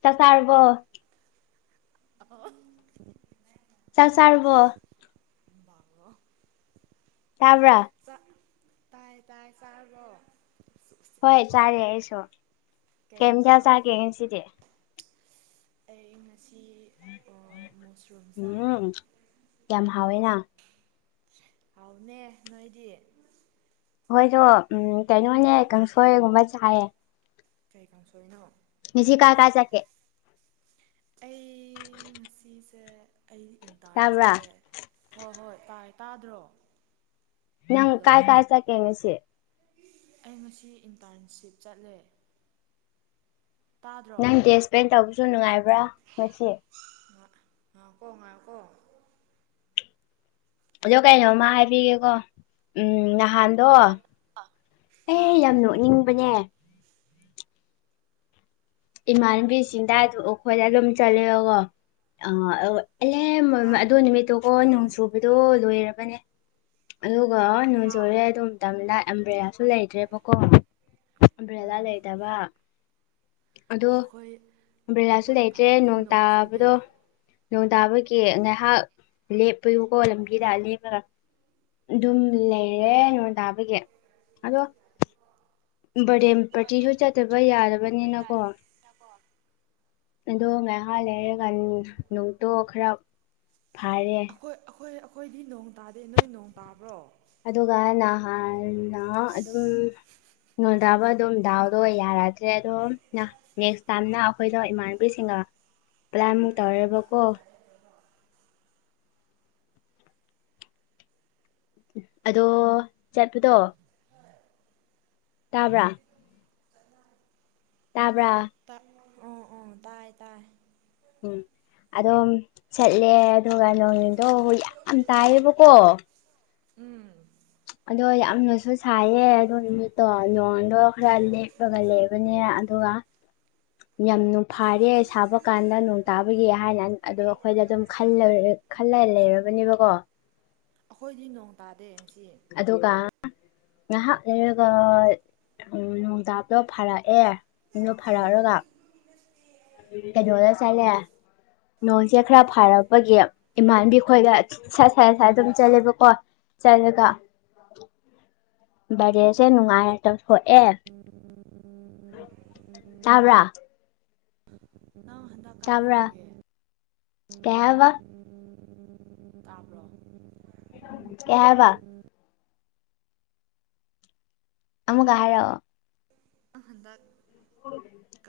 ꯆꯥꯛ ꯆꯥꯔꯕ꯭ꯔꯣ ꯑꯣ ꯆꯥꯛ ꯆꯥꯔꯕ꯭ꯔꯣ ꯑꯣ ꯆꯥꯛ ꯇꯥꯏ ꯇꯥꯏ ꯆꯥꯔꯕꯣ ꯍꯣꯏ ꯆꯥꯔꯦ ꯑꯩꯁꯨ ꯀꯩ ꯃꯊꯦꯟ ꯆꯥꯒꯦ ꯉꯁꯤꯗꯤ ꯑꯩ ꯉꯁꯤ ꯑꯥ ꯃꯨꯁꯔꯨꯝ ꯆꯥꯏ ꯎꯝ ꯌꯥꯝ ꯍꯥꯎꯋꯦꯅ ꯍꯥꯎꯅꯦ ꯅꯣꯏꯗꯤ ꯍꯣꯏꯗꯣ ꯎꯝ ꯀꯩꯅꯣꯅꯦ ꯀꯥꯡꯁꯣꯏꯒꯨꯝꯕ ꯆꯥꯏꯌꯦ ꯀꯩ ꯀꯥꯡ ꯁꯣꯔꯤꯅꯣ ꯍ ꯑꯩ ꯉꯁꯤꯁꯦ ꯑꯩ ꯏꯟꯇꯥꯔ ꯇꯥꯕ꯭ꯔꯥ ꯆꯠꯂꯦ ꯍꯣꯏ ꯍꯣꯏ ꯇꯥꯏ ꯇꯥꯗ꯭ꯔꯣ ꯅꯪ ꯍꯜꯂꯣ ꯀꯥꯏ ꯀꯥꯏ ꯆꯠ ꯀꯦ ꯉꯁꯤ ꯑꯩ ꯉꯁꯤ ꯏꯟꯇꯔꯟꯁꯤꯞ ꯆꯠꯂꯦ ꯇꯥꯗ꯭ꯔꯣ ꯅꯪ ꯗꯦ ꯏꯁꯄꯦꯟ ꯇꯧꯕꯁꯨ ꯅꯨꯡꯉꯥꯏꯕ꯭ꯔꯥ ꯉꯁꯤ ꯉ ꯉꯀꯣ ꯉꯥꯏꯀꯣ ꯑꯗꯣ ꯀꯩꯅꯣꯃ ꯍꯥꯏꯕꯤꯒꯦꯀꯣ ꯎꯝ ꯅꯍꯥꯟꯗꯣ ꯍꯥ ꯑꯦ ꯌꯥꯝ ꯅꯣꯛꯅꯤꯡꯕꯅꯦ ꯏꯃꯥꯟꯅꯕꯤꯁꯤꯡꯗ ꯑꯗꯨꯝ ꯑꯩꯈꯣꯏꯗ ꯑꯗꯨꯝ ꯆꯠꯂꯦꯕꯀꯣ ꯑ ꯑꯗꯨꯒ ꯑꯂꯦ ꯇꯥꯞ ꯑꯗꯨ ꯅꯨꯃꯤꯠꯇꯨꯀꯣ ꯍꯜꯂꯣ ꯅꯣꯡ ꯁꯨꯕꯗꯣ ꯂꯣꯏꯔꯕꯅꯦ ꯑꯗꯨ ꯑꯗꯨꯒ ꯅꯣꯡ ꯍꯥ ꯆꯨꯔꯦ ꯑꯗꯨꯝ ꯃꯇꯝ ꯗ ꯑꯝꯕ꯭ꯦꯂꯥꯁꯨ ꯂꯩꯇ꯭ꯔꯦꯕꯀꯣ ꯑꯝꯕ꯭ꯔꯦꯂꯥ ꯂꯩꯗꯕ ꯑꯗꯣ ꯑꯈꯣꯏ ꯑꯕꯔꯦꯂꯥꯁꯨ ꯑꯈꯣꯏ ꯂꯩꯇ꯭ꯔꯦ ꯏꯝꯐꯥꯜꯗꯗꯤ ꯅꯣꯡ ꯇꯥꯕꯗꯣ ꯆꯨꯗꯦ ꯅꯣꯡ ꯇꯥꯕꯒꯤ ꯉꯥꯏꯍꯥꯛ ꯂꯦꯞꯄꯦꯕꯀꯣ ꯂꯝꯕꯤꯗ ꯂꯦꯞꯄꯒ ꯑꯗꯨꯝ ꯂꯩꯔꯦ ꯅꯣꯡ ꯇꯥꯕꯒꯤ ꯑꯗꯣ ꯕꯔꯗꯦꯝ ꯄꯥꯔꯇꯤꯁꯨ ꯆꯠꯇꯕ ꯌꯥꯗꯕꯅꯤꯅꯀꯣ ꯑꯗꯣ ꯉꯥꯏꯍꯥꯛ ꯂꯩꯔꯀꯥꯟ ꯅꯣꯡꯇꯣ ꯈꯔ ꯐꯥꯔꯦ ꯑꯩꯈꯣꯏ ꯑꯩꯈꯣꯏ ꯑꯩꯈꯣꯏꯗꯤ ꯅꯣꯡ ꯇꯥꯗꯦ ꯅꯣꯏ ꯅꯣꯡ ꯇꯥꯕ꯭ꯔꯣ ꯑꯗꯨꯒ ꯅꯍꯥꯟꯅ ꯑꯗꯨꯝ ꯅꯣꯡ ꯇꯥꯕ ꯑꯗꯨꯝ ꯗꯥꯎꯗꯣ ꯌꯥꯔꯗ꯭ꯔꯦ ꯑꯗꯣꯝ ꯅꯦꯛ꯭ꯁ ꯇꯥꯏꯝꯅ ꯑꯩꯈꯣꯏꯗꯣ ꯏꯃꯥꯟꯅꯕꯤꯁꯤꯡꯒ ꯄ꯭ꯂꯥꯟꯃꯨꯛ ꯇꯧꯔꯦꯕ ꯀꯣ ꯑꯗꯣ ꯆꯠꯄꯗꯣ ꯇꯥꯕ꯭ꯔꯥ ꯇꯥ ꯇ [unintelligible] ꯇꯥꯏ ꯇꯥꯏ ꯎꯝ ꯑꯗꯣꯝ ꯆꯠꯂꯦ ꯑꯗꯨꯒ ꯅꯣꯡꯏꯗꯣ ꯌꯥꯝ ꯇꯥꯏꯌꯦꯕꯀꯣ ꯎꯝ ꯑꯗꯣ ꯌꯥꯝꯅꯁꯨ ꯁꯥꯏꯌꯦ ꯑꯗꯣ ꯅꯨꯃꯤꯠꯇꯣ ꯅꯣꯡꯗꯣ ꯈꯔ ꯂꯦꯞꯄꯒ ꯂꯩꯕꯅꯦ ꯑꯗꯨꯒ ꯑ [unintelligible] ꯌꯥꯝꯅ ꯐꯥꯔꯦ ꯁꯥꯕ ꯀꯥꯟꯗ ꯅꯣꯡ ꯇꯥꯕꯒꯤ ꯍꯥꯏꯅ ꯑꯗ‌ꯣ ꯑꯩꯈꯣꯏꯗ ꯑꯗꯨꯝ ꯈꯜꯂ ꯈꯜꯂ ꯂꯩꯔꯕꯅꯦꯕꯀꯣ ꯑꯩꯈꯣꯏꯗꯤ ꯅꯣꯡ ꯇꯥꯗꯦ ꯉꯁꯤ ꯑꯗꯨꯒ ꯉꯥꯏꯍꯥꯛ ꯂꯩꯔꯒ ꯎꯝ ꯅꯣꯡ ꯇꯥꯕꯗ‌ꯣ ꯐꯥꯔꯛꯑꯦ ꯑꯗꯨ ꯐꯔꯛꯔꯒ ꯀꯩꯅꯣꯗ ꯆꯠꯂꯦ ꯅꯣꯡꯁꯦ ꯈꯔ ꯐꯥꯔꯛꯄꯒꯤ ꯏꯃꯥꯟꯕꯤ ꯈꯣꯏꯒ ꯁꯠ ꯁꯠ ꯁꯥꯏ ꯑꯗꯨꯝ ꯆꯠꯂꯦꯕꯀꯣ ꯆꯠꯂꯒ ꯕꯔꯦꯁꯦ ꯅꯨꯡꯉꯥꯏꯅ ꯇꯧꯊꯣꯛꯑꯦ ꯇꯥꯕ꯭ꯔꯥ ꯅꯪ ꯍꯟꯗꯛ ꯀꯥꯏꯗ ꯇꯥꯕ꯭ꯔꯥ ꯂꯩꯒꯦ ꯀꯩ ꯍꯥꯏꯕ ꯇꯥꯕ꯭ꯔꯣ ꯀꯩ ꯍꯥꯏꯕ ꯑꯃꯨꯒ ꯍꯥꯏꯔꯛꯑꯣ [unintelligible] ꯍꯟꯗꯛ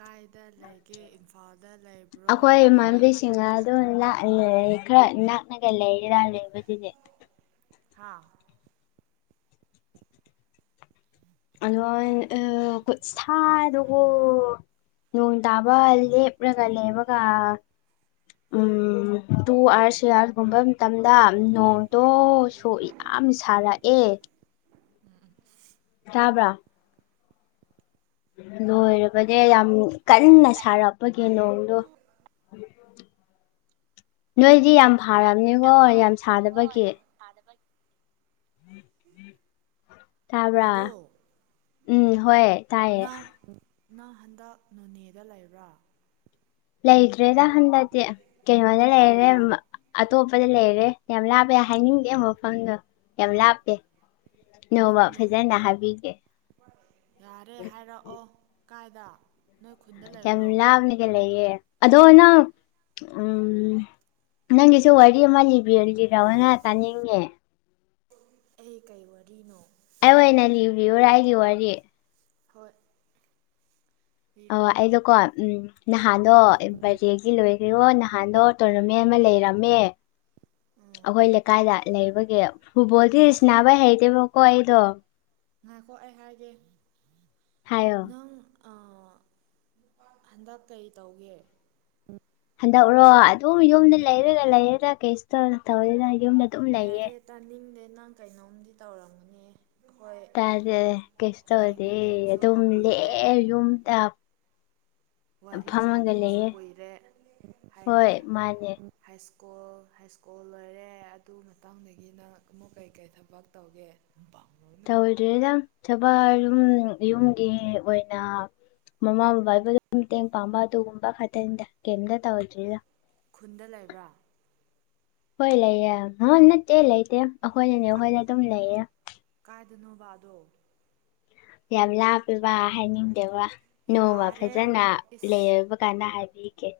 ꯀꯥꯏꯗ ꯂꯩꯒꯦ ꯏꯝꯐꯥꯜꯗ ꯂꯩꯕ꯭ꯔꯣ ꯑꯩꯈꯣꯏ ꯅꯣꯏ ꯏꯃꯥꯟꯕꯤꯁꯤꯡ ꯑꯗꯨꯝ ꯂꯥꯛꯑ ꯂꯩ ꯈꯔ ꯅꯥꯛꯅꯒ ꯂꯩꯔꯥ ꯂꯩꯕꯗꯨꯒꯤ ꯍꯥꯥ ꯑꯩ ꯑꯗ‌ꯣ [unintelligible] ꯈꯨꯠꯁꯥꯗꯣꯀ‌ꯣ ꯅꯣꯡ ꯇꯥꯕ ꯂ‌ꯦꯞꯂꯒ ꯂꯩꯕꯒ ꯎꯝ ꯇꯨ ꯑꯥꯋꯥꯔꯁ ꯊ꯭ꯔꯤ ꯑꯥꯋꯥꯔꯁꯒꯨꯝꯕ ꯃꯇꯝꯗ ꯗꯣ ꯁꯨ ꯌꯥꯝ ꯁꯥꯔꯛꯑꯦ ꯇꯥꯕ꯭ꯔꯥ ꯂꯣꯏꯔꯕꯅꯦ ꯌꯥꯝ ꯀꯟꯅ ꯁꯥꯔꯛꯄꯒꯤ ꯅꯣꯡꯗꯣ ꯅꯣꯏꯗꯤ ꯌꯥꯝ ꯐꯔꯕꯅꯦꯕꯣ ꯌꯥꯝ ꯁꯥꯗꯕꯒꯤ ꯑꯗꯣ ꯇꯥꯕ꯭ꯔꯥ ꯎꯝ ꯍꯣꯏ ꯇꯥꯏꯌꯦ ꯅꯪ ꯅꯪ ꯍꯟꯗꯛ ꯅꯣꯅꯦꯗ ꯂꯩꯕ꯭ꯔꯥ ꯂꯩꯇ꯭ꯔꯦꯗ ꯍꯟꯗꯛꯇꯤꯀꯩꯅꯣꯗ ꯂꯩꯔꯦ ꯀꯥꯏꯗ ꯑ ꯑꯇꯣꯞꯄꯗ ꯂꯩꯔꯦ ꯌꯥꯝ ꯂꯥꯞꯄꯦ ꯍꯥꯏꯅꯤꯡꯗꯦ ꯃꯐꯝꯗꯣ ꯌꯥꯝ ꯂꯥꯞꯄ‌ꯦ ꯀꯥꯏꯗꯅꯣ ꯌꯥꯔꯦ ꯍꯥꯏꯔꯛꯑꯣ ꯀꯥꯏꯗ ꯅꯣꯏ ꯈꯨꯟꯗ ꯌꯥꯝ ꯂꯩꯕ꯭ꯔꯣ ꯂꯥꯞꯅꯤꯒ ꯂꯩꯌꯦ ꯑꯗꯣ ꯅꯪ ꯎꯝ ꯅꯪꯒꯤꯁꯨ ꯋꯥꯔꯤ ꯑꯃ ꯂꯤꯕꯤꯔ ꯂꯤꯔꯛꯑꯣꯅ ꯇꯥꯅꯤꯡꯉꯦ ꯑꯩ ꯀꯩ ꯋꯥꯔꯤꯅꯣ ꯑꯩ ꯑꯣꯏꯅ ꯂꯤꯕꯤꯌꯨꯔꯥ ꯑꯩꯒꯤ ꯋꯥꯔꯤ ꯍꯣꯏ ꯑꯣ ꯂꯤꯔꯛꯑꯣ ꯑꯩꯗꯣꯀꯣ ꯎꯝ ꯅꯍꯥꯟꯗꯣ ꯕꯔꯦꯒꯤ ꯂꯣꯏ ꯌ‌ꯣ ꯅꯍꯥꯟꯗꯣ ꯇꯧꯔꯝꯃꯦ ꯑꯃ ꯂꯩꯔꯝꯃꯦ ꯑꯣ ꯑꯩꯈꯣꯏ ꯂꯩꯀꯥꯏꯗ ꯂꯩꯕꯒꯤ ꯐꯨꯠꯕꯣꯜꯗꯤ ꯉꯥꯈꯣ ꯁꯟꯅꯕ ꯍꯩꯇꯦꯕꯀꯣ ꯑꯩꯗꯣ ꯉꯥꯏꯈꯣ ꯑꯩ ꯍꯥꯏꯒꯦ ꯍꯥꯏꯌꯣ ꯅꯪ ꯑꯥ ꯍꯟꯗꯛ ꯀꯔꯤ ꯇꯧꯒꯦ ꯍꯟꯗꯛꯔꯣ ꯑꯗꯨꯝ ꯌꯨꯝꯗ ꯂꯩꯔꯒ ꯂꯩꯔꯒ ꯀꯩꯁꯨ ꯇꯧꯔ ꯇꯧꯋꯦꯅ ꯌꯨꯝ ꯑꯗꯨꯝ ꯂꯩꯌꯦ ꯌꯥꯔꯦ ꯇꯥꯅꯤꯡꯗꯦ ꯅꯪ ꯀꯩꯅꯣꯝꯗꯤ ꯇꯧꯔꯝꯒꯅꯦ ꯇꯥꯔꯦ ꯀꯁ ꯇꯧ ꯑꯣꯏꯗꯤꯦ ꯑꯗꯨ ꯊꯦꯡꯅꯗꯕꯁꯨ ꯑꯗꯨꯝ ꯀꯨꯏꯔꯦ ꯂꯩꯦ ꯌꯨꯝ ꯇ ꯋꯥꯔꯤ ꯁꯥꯗꯕꯁꯨ ꯀꯨꯏꯔꯦ ꯍꯣꯏ ꯍꯥꯏꯔꯛꯑꯣ ꯃꯥꯅꯦ ꯍꯥꯏ ꯁ꯭ꯀꯨꯜ ꯍꯥꯏ ꯁ꯭ꯀꯨꯜ ꯂꯣꯏꯔꯦ ꯑꯗꯨ ꯃꯇꯥꯡꯗꯒꯤ ꯅꯪ ꯑꯃꯨꯛ ꯀꯩꯀꯩ ꯊꯕꯛ ꯇꯧꯒꯦ ꯑꯗꯨ ꯄ ꯇꯧꯗ꯭ꯔꯦꯗ ꯊꯕ ꯌꯨꯝ ꯌꯨꯝꯒꯤ ꯑꯣꯏꯅ ꯃꯃꯥ ꯕꯕꯥꯕꯨꯗ ꯃꯇꯦꯡ ꯄꯥꯡꯕ ꯑꯗꯨꯒꯨꯝꯕ ꯈꯛꯇꯅꯤꯗ ꯀꯩꯝꯇ ꯇꯧꯗ꯭ꯔꯤꯅ ꯈꯨꯟꯗ ꯂꯩꯕ꯭ꯔꯥ ꯍꯣꯏ ꯂꯩꯌꯦꯦ ꯅꯠꯇꯦ ꯂꯩꯇꯦ ꯑꯩꯈꯣꯏꯅꯅꯦ ꯑꯩꯈꯣꯏꯅ ꯑꯗꯨꯝ ꯂꯩꯌꯦ ꯑꯗꯨꯅꯕꯗꯣ ꯌꯥꯝ ꯂꯥꯞꯄꯦꯕ ꯍꯥꯏꯅꯤꯡꯗꯦꯕ ꯅꯣꯡꯃ ꯌꯥꯔꯦ ꯐꯖꯅ ꯏꯁ ꯂꯩꯕ ꯀꯥꯟꯗ ꯍꯥꯏꯕꯤꯒꯦ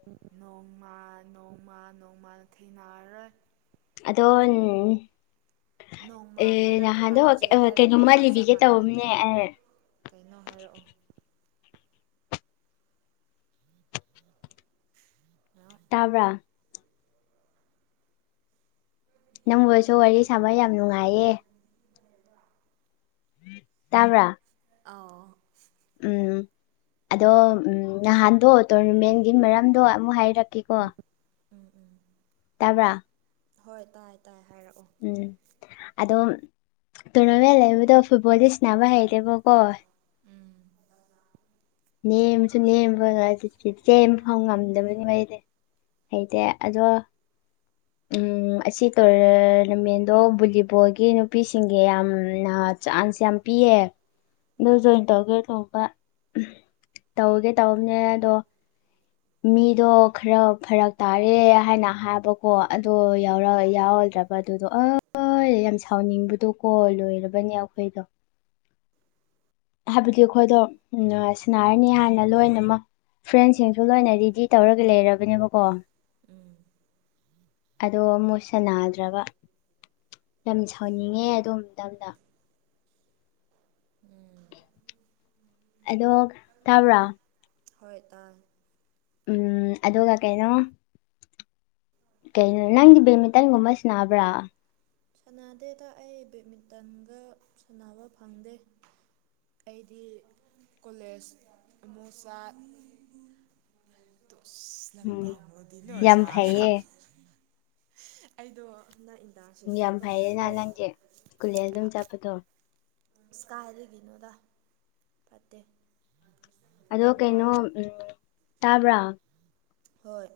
ꯣꯡ ꯃꯥ ꯅꯣꯡꯃ ꯅꯣꯡꯃ ꯅ ꯊꯤꯅꯔꯣꯏ ꯑꯗꯣ ꯅꯣꯡꯃ ꯑꯦ ꯍꯥꯏꯔꯛꯄꯒ ꯅꯍꯥꯟꯗꯣ ꯍꯧꯖꯤꯛ ꯀꯩꯅꯣꯝꯃ ꯍꯥꯏꯔꯛꯄꯒ ꯆꯞ ꯂꯤꯕꯤꯒꯦ ꯃꯥꯟꯅꯩ ꯇꯧꯕꯅꯦ ꯑꯦ ꯀꯩꯅꯣ ꯍꯥꯏꯔꯛꯑꯣ ꯉꯥꯏꯍꯥꯛ ꯇꯥꯕ꯭ꯔꯥ ꯅꯪꯕꯨꯁꯨ ꯋꯥꯔꯤ ꯁꯥꯕ ꯌꯥꯝ ꯅꯨꯡꯉꯥꯏꯌꯦ ꯇꯥꯕ꯭ꯔꯥ ꯑꯥꯎ ꯎꯝ ꯑꯗꯣ ꯎꯝ ꯅꯍꯥꯟꯗꯣ ꯇꯣꯔꯅꯃꯦꯟꯒꯤ ꯃꯔꯝꯗꯣ ꯑꯃꯨꯛ ꯍꯥꯏꯔꯛ ꯀ ꯀꯣ ꯎꯝ ꯎꯝ ꯑꯦꯕꯔ ꯍꯣꯏ ꯇꯥꯏꯌꯦ ꯇꯥꯏꯌꯦ ꯎꯝ ꯑꯗꯣ ꯇꯣꯔꯅꯥꯃꯦꯟ ꯂꯩꯕꯗꯣ ꯐꯨꯠꯕꯣꯜꯗ ꯁꯤꯕ ꯍꯩꯔꯦꯕꯀꯣ ꯎꯝ ꯅꯦꯝꯕꯁꯨ ꯅꯦꯝꯕ ꯉ ꯆꯦꯝꯕ ꯐꯥꯎ ꯉꯝꯗꯕꯅꯤ ꯃꯩꯗꯤ ꯍꯩꯇꯦ ꯑꯗꯣ ꯎꯝ ꯑꯁꯤ ꯇꯣꯔꯅꯃꯦꯟꯗꯣ ꯚꯣꯂꯤꯕꯣꯜꯒꯤ ꯅꯨꯄꯤꯁꯤꯡꯒꯤ ꯌꯥꯝꯅ ꯆꯥꯟꯁ ꯌꯥꯝ ꯄꯤꯌꯦ ꯑꯗꯣ ꯎꯝ ꯖꯣꯏꯟ ꯇꯧꯒꯦ ꯇꯧꯕ ꯇꯧꯒꯦ ꯇꯧꯅꯦ ꯑꯗꯣ ꯃꯤꯗꯣ ꯈꯔ ꯐꯔꯛ ꯇꯥꯔꯦ ꯍꯥꯏꯅ ꯍꯥꯏꯕꯀꯣ ꯑꯗꯣ ꯌꯥꯔ ꯎꯝ ꯌꯥ ꯅꯠꯇ꯭ꯔꯕ ꯑꯗꯨꯗꯣ ꯑꯩ ꯌꯥꯝ ꯁꯥꯎꯅꯤꯡꯕꯗꯣꯀꯣ ꯂꯣꯏꯔꯕꯅꯦ ꯑꯩꯈꯣꯏꯗꯣ ꯍꯥꯏꯕꯗꯤ ꯑꯩꯈꯣꯏꯗꯣ ꯎ ꯁꯤꯟꯅꯔꯅꯤ ꯍꯥꯏꯥꯟꯅ ꯂꯣꯏꯅꯃꯛ ꯐ꯭ꯔꯦꯟꯁꯤꯡꯁꯨ ꯂꯣꯏꯅ ꯔꯦꯗꯤ ꯇꯧꯔꯒ ꯂꯩꯔꯕꯅꯦꯕꯀꯣ ꯎꯝ ꯑꯗꯣ ꯃꯨꯠꯁꯅꯥꯗ꯭ꯔꯕ ꯌꯥꯝ ꯁꯥꯎꯟꯅꯤꯡꯉꯦ ꯑꯗꯣꯝ ꯇꯝꯅ ꯎꯝ ꯑꯗꯣ ꯊꯥꯕ꯭ꯔꯥ ꯍꯣꯏ ꯇ ꯎꯝ ꯑꯗꯨꯒ ꯀꯩꯅꯣ ꯀꯩꯅꯣ ꯅꯪꯗꯤ ꯕꯦꯠꯃꯤꯟꯇꯟꯒꯨꯝꯕ ꯁꯤꯕ꯭ꯔꯥ ꯁꯥꯟꯅꯗꯦꯗ ꯑꯩ ꯕꯦꯠꯃꯤꯟꯇꯟꯒ ꯁꯥꯟꯅꯕ ꯐꯪꯗꯦ ꯑꯩꯗꯤ ꯀꯣꯂꯦꯖ ꯃꯨꯛꯆꯥ [unintelligible] [inaudible] ꯑꯁ ꯎꯝ ꯂꯝꯄꯥꯛꯂꯗꯤ ꯅꯣ ꯌꯥꯝ ꯁꯥꯔ ꯐꯩꯌꯦ ꯑꯩꯗꯣ ꯅ ꯏꯟꯗꯥꯁꯤ ꯆꯠ ꯚꯥꯏꯔꯦ ꯅꯍꯥꯟ ꯅꯪꯒꯤꯦ ꯀꯨꯂꯦꯦꯟ ꯑꯗꯨꯝ ꯆꯠꯄꯗꯣ ꯁꯀꯥꯏ ꯑꯗꯤ ꯅꯣ ꯂ ꯐꯠꯇꯦ ꯑꯗꯣ ꯌꯥꯝ ꯀꯩꯅꯣ ꯋꯥꯏ ꯎꯝ ꯇꯥꯕ꯭ꯔꯥ ꯍꯣꯏ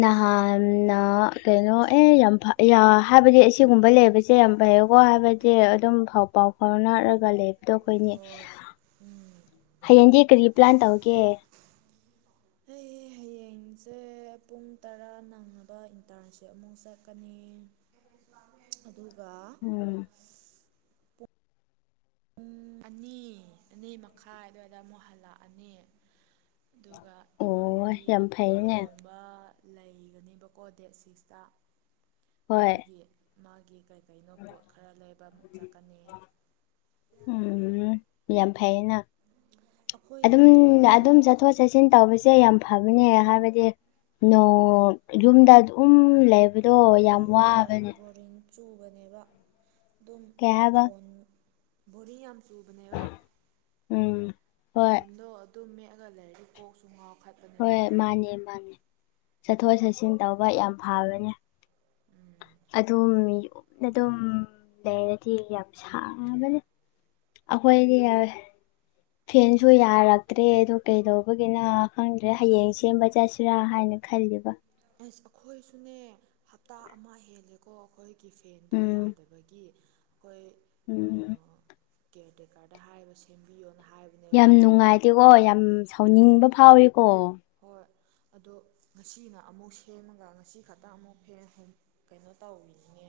ꯅꯍꯥꯟꯅ ꯀꯩꯅꯣ ꯑꯦ ꯌꯥꯝ ꯍꯥꯏꯕꯗꯤ ꯑꯁꯤꯒꯨꯝꯕ ꯂꯩꯕꯁꯦ ꯌꯥꯝ ꯚꯏꯌꯣꯒꯣ ꯍꯥꯏꯕꯗꯤ ꯑꯗꯨꯝ ꯐꯥꯎ ꯄꯥꯎ ꯐꯥꯎꯅꯅꯥꯔꯒ ꯂꯩꯕ ꯑꯗꯣ ꯑꯩꯈꯣꯏꯅꯦ ꯍꯣꯏ ꯎꯝ ꯍꯌꯦꯡꯗꯤ ꯀꯔꯤ ꯄ꯭ꯂꯥꯟ ꯇꯧꯒꯦ ꯑꯩ [unintelligible] ꯍꯌꯦꯡꯁꯦ ꯄꯨꯡ ꯇꯔꯥ ꯅꯪꯅꯕ ꯏꯟꯇꯔꯟꯁꯤꯞ ꯑꯃꯨꯛ ꯆꯠꯀꯅꯤ ꯑꯗꯨꯒ ꯎꯝ ꯄꯨꯡ ꯑꯅꯤ ꯑꯅꯤ ꯃꯈꯥꯏ ꯑꯗꯨꯋꯥꯏꯗ ꯑꯃꯨ ꯍꯜꯂꯛꯑꯅꯤ ꯑꯗꯨꯒ ꯑꯣ ꯏꯃꯥꯟꯅꯕꯤ ꯌꯥꯝ ꯐꯩꯅꯦ ꯂꯨꯍꯣꯡꯕ ꯂꯩꯒꯅꯦꯕꯀꯣ ꯗꯦꯠ ꯁꯤꯛꯁꯇ ꯍꯣꯏ ꯑꯗꯨꯒꯤ ꯃꯥꯒꯤ ꯀꯩ ꯀꯩꯅꯣ ꯄꯣꯠ ꯈꯔ ꯂꯩꯕ ꯑꯃꯨꯛ ꯆꯠꯀꯅꯤ ꯎꯝ ꯌꯦ ꯐꯌꯦꯅ ꯑꯗꯨꯝ ꯑꯩꯈꯣꯏꯗꯗꯤ ꯍꯟꯗꯛ ꯑꯗꯨꯝ ꯆꯠꯊꯣꯛ ꯆꯠꯁꯤꯟ ꯇꯧꯕꯁꯦ ꯌꯥꯝ ꯐꯥꯅꯦ ꯍꯥꯏꯍꯕꯗꯤ ꯅ ꯌꯨꯝꯗ ꯑꯗꯨꯝ ꯂꯩꯕꯗꯣ ꯌꯥꯝ ꯍꯣꯏ ꯍꯣꯏ ꯍꯣꯏ ꯋꯥꯕꯅꯦ ꯕꯣꯔꯤꯡ ꯆꯨꯕꯅꯦꯕ ꯑꯗꯨꯝ ꯀꯩ ꯍꯥꯏꯕ ꯐꯣꯟ ꯕꯣꯔꯤ ꯌꯥꯝ ꯆꯨꯕꯅꯦꯕ ꯎꯝ ꯍꯣꯏ ꯐꯣꯟꯗꯣ ꯑꯗꯨꯝ ꯃꯦꯛꯑꯒ ꯂꯩꯔꯗꯤ ꯀꯣꯛꯁꯨ ꯉꯥꯎ ꯍꯣꯏꯣꯏ ꯃꯥꯅꯤ ꯃꯥꯅꯦ ꯆꯠꯊꯣꯛ ꯆꯠꯁꯤꯟ ꯇꯧꯕ ꯌꯥꯝ ꯐꯕꯅꯦ ꯑꯗꯨꯝ ꯌꯨꯝꯅ ꯑꯗꯨꯝ ꯂꯩꯔꯗꯤ ꯌꯥꯝ ꯁꯥꯕꯅꯦ ꯑꯩꯈꯣꯏꯗꯤ ꯐꯦꯟꯁꯨ ꯑꯩꯈꯣꯏ ꯌꯥꯔꯛꯇ꯭ꯔꯦ ꯑꯗꯨ ꯀꯩꯗꯧꯕ ꯒꯤꯅ ꯈꯪꯗ꯭ꯔꯦ ꯍꯌꯦꯡ ꯁꯦꯝꯕ ꯆꯠꯁꯤꯔꯥ ꯍꯥꯏꯅ ꯈꯜꯂꯤꯕ ꯁ ꯑꯩꯈꯣꯏꯁꯨꯅꯦ ꯍꯞꯇꯥ ꯑꯃ ꯍꯦꯜꯂꯦꯀꯣ ꯑꯩꯈꯣꯏ ꯀꯤ ꯐꯦꯟꯗꯣ ꯎꯝ ꯌꯥꯗꯕꯒꯤ ꯎꯝ ꯀꯦꯌꯔ ꯇꯦꯀꯥꯔꯗ ꯍꯥꯏꯕ ꯁꯦꯝꯕꯤꯌꯣꯅ ꯍꯥꯏꯕꯅꯦꯕ ꯌꯥꯝ ꯅꯨꯡꯉꯥꯏꯇꯦꯀꯣ ꯌꯥꯝ ꯁꯥꯎꯅꯤꯡꯕ ꯐꯥꯎꯋꯀꯣ ꯍꯣꯏ ꯑꯗꯣ ꯉꯁꯤꯅ ꯑꯃꯨꯛ ꯁꯦꯝꯃꯒ ꯉꯁꯤ ꯈꯛꯇꯪ ꯑꯃꯨꯛ ꯐꯦꯟ ꯀꯩꯅꯣ ꯇꯧꯔꯤꯅꯤꯉꯦ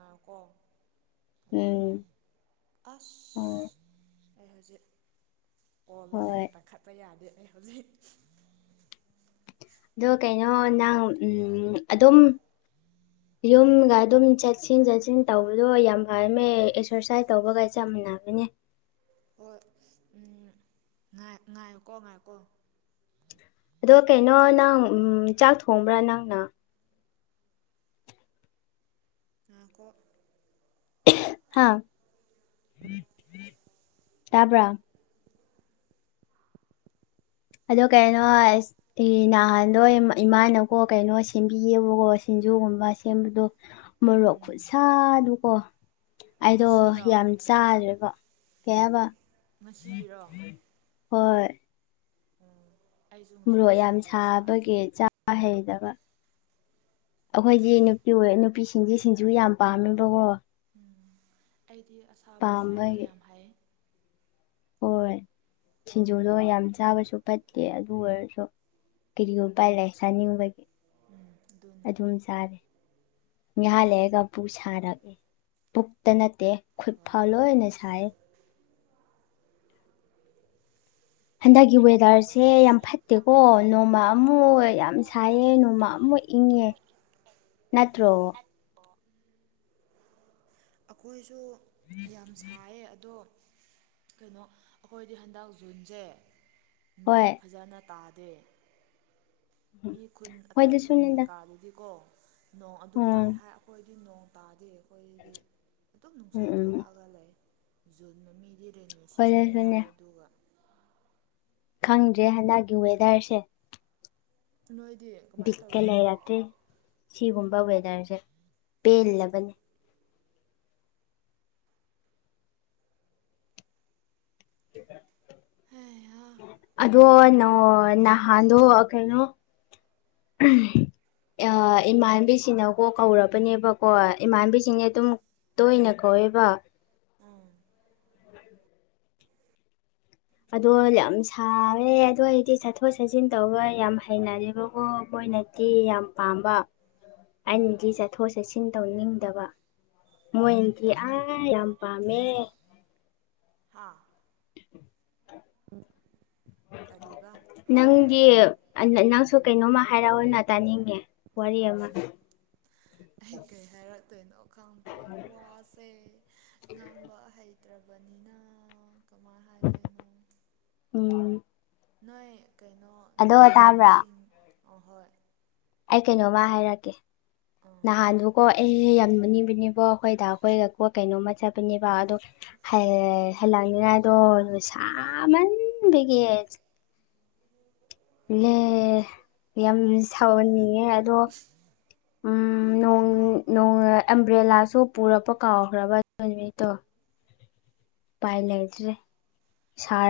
ꯑꯥ ꯀꯣ ꯀꯅꯥꯅꯣ ꯎꯝ ꯑꯁ ꯎꯝ ꯑꯩ ꯍꯧꯖꯤꯛ ꯑꯣꯜꯂ ꯑꯩ ꯍꯣꯏ ꯉꯥꯛꯛꯇ ꯈꯠꯇ ꯌꯥꯗꯦ ꯑꯩ ꯍꯧꯖꯤꯛ ꯑꯗꯣ ꯀꯩꯅꯣ ꯅꯪ ꯎꯝ ꯑꯗꯨꯝ ꯌꯨꯝꯒ ꯑꯗꯨꯝ ꯆꯠꯁꯤꯟ ꯆꯠꯁꯤꯟ ꯇꯧꯕꯗꯣ ꯌꯥꯝ ꯐꯔꯝꯃꯦ ꯑꯦꯛꯁꯔꯁꯥꯏꯖ ꯇꯧꯕꯒꯁꯦ ꯌꯥꯝ ꯅꯦꯦ ꯍꯣꯏ ꯎꯝ ꯉꯥꯏ ꯉꯥꯏ ꯀꯣ ꯉꯥꯏ ꯀꯣ ꯑꯗꯣ ꯀꯩꯅꯣ ꯅꯪ ꯆꯥꯛ ꯊꯣꯡꯕ꯭ꯔꯥ ꯅꯪꯅ ꯉ ꯀꯣ ꯍꯥ ꯇꯥꯕ꯭ꯔꯥ ꯑꯗꯣ ꯀꯩꯅꯣꯁ ꯅꯍꯥꯟꯋꯥꯣꯏ ꯏꯃꯥꯅꯀꯣ ꯀꯩꯅꯣ ꯁꯦꯝꯕꯤꯌꯦꯕꯀꯣ ꯁꯤꯡꯖꯨꯒꯨꯝꯕ ꯁꯦꯝꯕꯗꯣ ꯃꯣꯔꯣꯛ ꯈꯨꯠꯁꯥꯗꯨꯀꯣ ꯑꯩꯗꯣ ꯉꯁꯤꯔꯣ ꯌꯥꯝ ꯆꯥꯗ꯭ꯔꯦꯕ ꯀꯌꯥꯕ ꯉꯁꯤꯒꯤꯔꯣ ꯍꯣꯏ ꯑꯩꯁꯨ ꯃꯣꯔꯣꯛ ꯉꯁꯥꯏ ꯌꯥꯝ ꯁꯤꯡꯖꯨ ꯆꯥꯔꯦ ꯁꯥꯕꯒꯤ ꯆꯥ ꯍꯩꯗꯕ ꯑꯩꯈꯣꯏꯗꯤ ꯅꯨꯄꯤ ꯑꯣꯏ ꯅꯨꯄꯤꯁꯤꯡꯖꯦ ꯁꯤꯡꯖꯨ ꯌꯥꯝ ꯄꯥꯝꯃꯦꯕꯀꯣ ꯑꯩꯗꯤ ꯑꯁꯥꯕ ꯆꯥꯕ ꯄꯥꯝꯕꯒꯤ ꯌꯥꯝ ꯍꯥꯏ ꯍꯣꯏ ꯁꯤꯡꯖꯨꯗꯣ ꯌꯥꯝ ꯆꯥꯕꯁꯨ ꯐꯠꯇꯦ ꯑꯗꯨ ꯑꯣꯏꯔꯁꯨ ꯀꯔꯤ ꯎꯄꯥꯏꯂꯩ ꯆꯥꯅꯤꯡꯕꯒꯤ ꯎꯝ ꯑꯗꯨꯅꯦ ꯑꯗꯨꯝ ꯆꯥꯔꯦ ꯉꯍꯥ ꯂꯩꯔꯒ ꯄꯨꯛ ꯁꯥꯔꯛꯑꯦ ꯄꯨꯛꯇ ꯅꯠꯇꯦ ꯈꯨꯠ ꯍꯣꯏ ꯐꯥꯎ ꯂꯣꯏꯅ ꯁꯥꯏꯌꯦ ꯍꯟꯗꯛꯀꯤ ꯋꯦꯗꯔꯁꯦ ꯌꯥꯝ ꯐꯠꯇꯦꯀꯣ ꯅꯣꯡꯃ ꯑꯃꯨꯛ ꯌꯥꯝ ꯁꯥꯏꯌꯦ ꯅꯣꯡꯃ ꯑꯃꯨꯛ ꯏꯪ ꯏꯪꯉꯦ ꯅꯠꯇ꯭ꯔꯣ ꯑꯈꯣꯏꯁꯨ ꯌꯥꯝ ꯁꯥꯏꯌꯦ ꯑꯗꯣ ꯀꯩꯅꯣ ꯑꯩꯈꯣꯏꯗꯤ ꯍꯟꯗꯛ ꯖꯨꯟꯁꯦ ꯍꯣꯏ ꯅꯣꯡ ꯐꯖꯅ ꯇꯥꯗꯦ ꯃꯤ ꯈꯨꯟ ꯑꯇꯥꯏ ꯈꯨꯟ ꯈꯣꯏꯗꯁꯨꯅꯤꯗ ꯀꯩꯀꯥꯗꯗꯤꯀꯣ ꯅꯣꯡ ꯑꯗꯨꯝ ꯎꯝ ꯇꯥꯏ ꯍꯥꯏ ꯑꯩꯈꯣꯏꯗꯤ ꯅꯣꯡ ꯇꯥꯗꯤ ꯑꯩꯈꯣꯏꯗꯤ ꯑꯗꯨꯝ ꯎꯝ ꯅꯨꯡꯁꯥ ꯎꯝ ꯊꯣꯛꯂꯛꯑꯒ ꯂꯩ ꯖꯨꯟ ꯃꯃꯤꯗꯤ ꯔꯦꯅꯤ ꯁꯤꯖꯟꯅꯦ ꯈꯣꯏꯗꯁꯨꯅꯦ ꯍꯥꯏ ꯑꯗꯨꯒ ꯈꯪꯗ꯭ꯔꯦ ꯍꯟꯗꯛꯀꯤ ꯋꯦꯗꯔꯁꯦ ꯅꯣꯏꯗꯤ ꯀꯃꯥꯏꯅ ꯕꯤꯠꯀ ꯇꯧꯒꯦ ꯂꯩꯔꯛꯇ꯭ꯔꯦ ꯁꯤꯒꯨꯝꯕ ꯋꯦꯗꯔꯁꯦ ꯄꯦꯜꯂꯕꯅꯦ ꯍꯩꯍꯥ ꯑꯗꯣ ꯅꯣ ꯈꯪꯗ꯭ꯔꯦ ꯅꯍꯥꯟ ꯑꯗꯣ ꯀꯩꯅꯣ ꯏꯌꯥ ꯏꯃꯥꯟꯕꯤꯁꯤꯅꯀꯣ ꯀꯧꯔꯕꯅꯦꯕꯀꯣ ꯏꯃꯥꯟꯕꯤꯁꯤꯡꯅꯦ ꯑꯗꯨꯝ ꯇꯣꯏꯅ ꯀꯧꯋꯦꯕ ꯎꯝ ꯑꯗꯣ ꯌꯥꯝ ꯁꯥꯔꯦ ꯑꯗꯣ ꯑꯩꯗꯤ ꯆꯠꯊꯣꯛ ꯆꯠꯁꯤꯟ ꯇꯧꯕ ꯌꯥꯝ ꯍꯩꯅꯔꯦꯕꯀꯣ ꯑꯣꯏꯅꯗꯤ ꯌꯥꯝ ꯄꯥꯝꯕ ꯑꯩꯅꯒꯤ ꯆꯠꯊꯣꯛ ꯆꯠꯁꯤꯟ ꯇꯧꯅꯤꯡꯗꯕ ꯃꯣꯏꯟꯗꯤ ꯑꯥ ꯌꯥꯝ ꯄꯥꯝꯃꯦ ꯍꯥꯥ ꯑꯟꯑꯣꯗꯤꯕꯜ ꯎꯝ ꯅꯪꯗꯤ ꯑ ꯅꯪꯁꯨ ꯀꯩꯅꯣꯝꯃ ꯍꯥꯏꯔꯛꯑꯣꯅ ꯇꯥꯅꯤꯡꯉꯦ ꯋꯥꯔꯤ ꯑꯃ ꯑꯩ ꯀꯩ ꯍꯥꯏꯔꯛꯇꯣꯏꯅꯣ ꯈꯪꯗ꯭ꯔꯦ ꯋꯥꯁꯦ ꯉꯥꯡꯕ ꯍꯩ ꯇ꯭ꯔꯕꯅꯤꯅ ꯀꯃꯥꯏ ꯍꯥꯏꯗꯣꯏꯅꯣ ꯎꯝ ꯅꯣꯏ ꯀꯩꯅꯣ ꯑꯗꯣ ꯇꯥꯕ꯭ꯔꯥ ꯅꯃꯥꯟꯅꯕꯤꯁꯤꯡ ꯑꯍꯣꯏ ꯑꯩ ꯀꯩꯅꯣꯃ ꯍꯥꯏꯔꯛꯀꯦ ꯑꯥ ꯅꯍꯥꯟꯗꯨꯀꯣ ꯑꯩ ꯌꯥꯝ ꯄꯤꯅꯦꯕ ꯑꯈꯣꯏ ꯗꯥꯈꯣꯏꯒ ꯄꯣꯠ ꯀꯩꯅꯣꯝꯃ ꯆꯠꯄꯅꯦꯕ ꯑꯗꯣ ꯗꯣ ꯁꯥꯃꯥꯟꯕ ꯒꯦ ꯅꯦ ꯌꯥꯝ ꯁꯥꯎꯍꯟꯅꯤꯡꯉꯦ ꯑꯗꯣ ꯑꯝ ꯅꯣꯡ ꯀꯩꯅꯣ ꯅꯣꯡ ꯑꯝꯕ꯭ꯔꯦꯂꯥꯁ ꯁꯨ ꯄꯨꯔꯛꯄ ꯀꯥꯎꯈ꯭ꯔꯕ ꯅꯨꯃꯤꯠꯇꯨ ꯄꯥꯏ ꯂꯩꯇ꯭ꯔꯦ ꯁꯥꯔ ꯀꯩ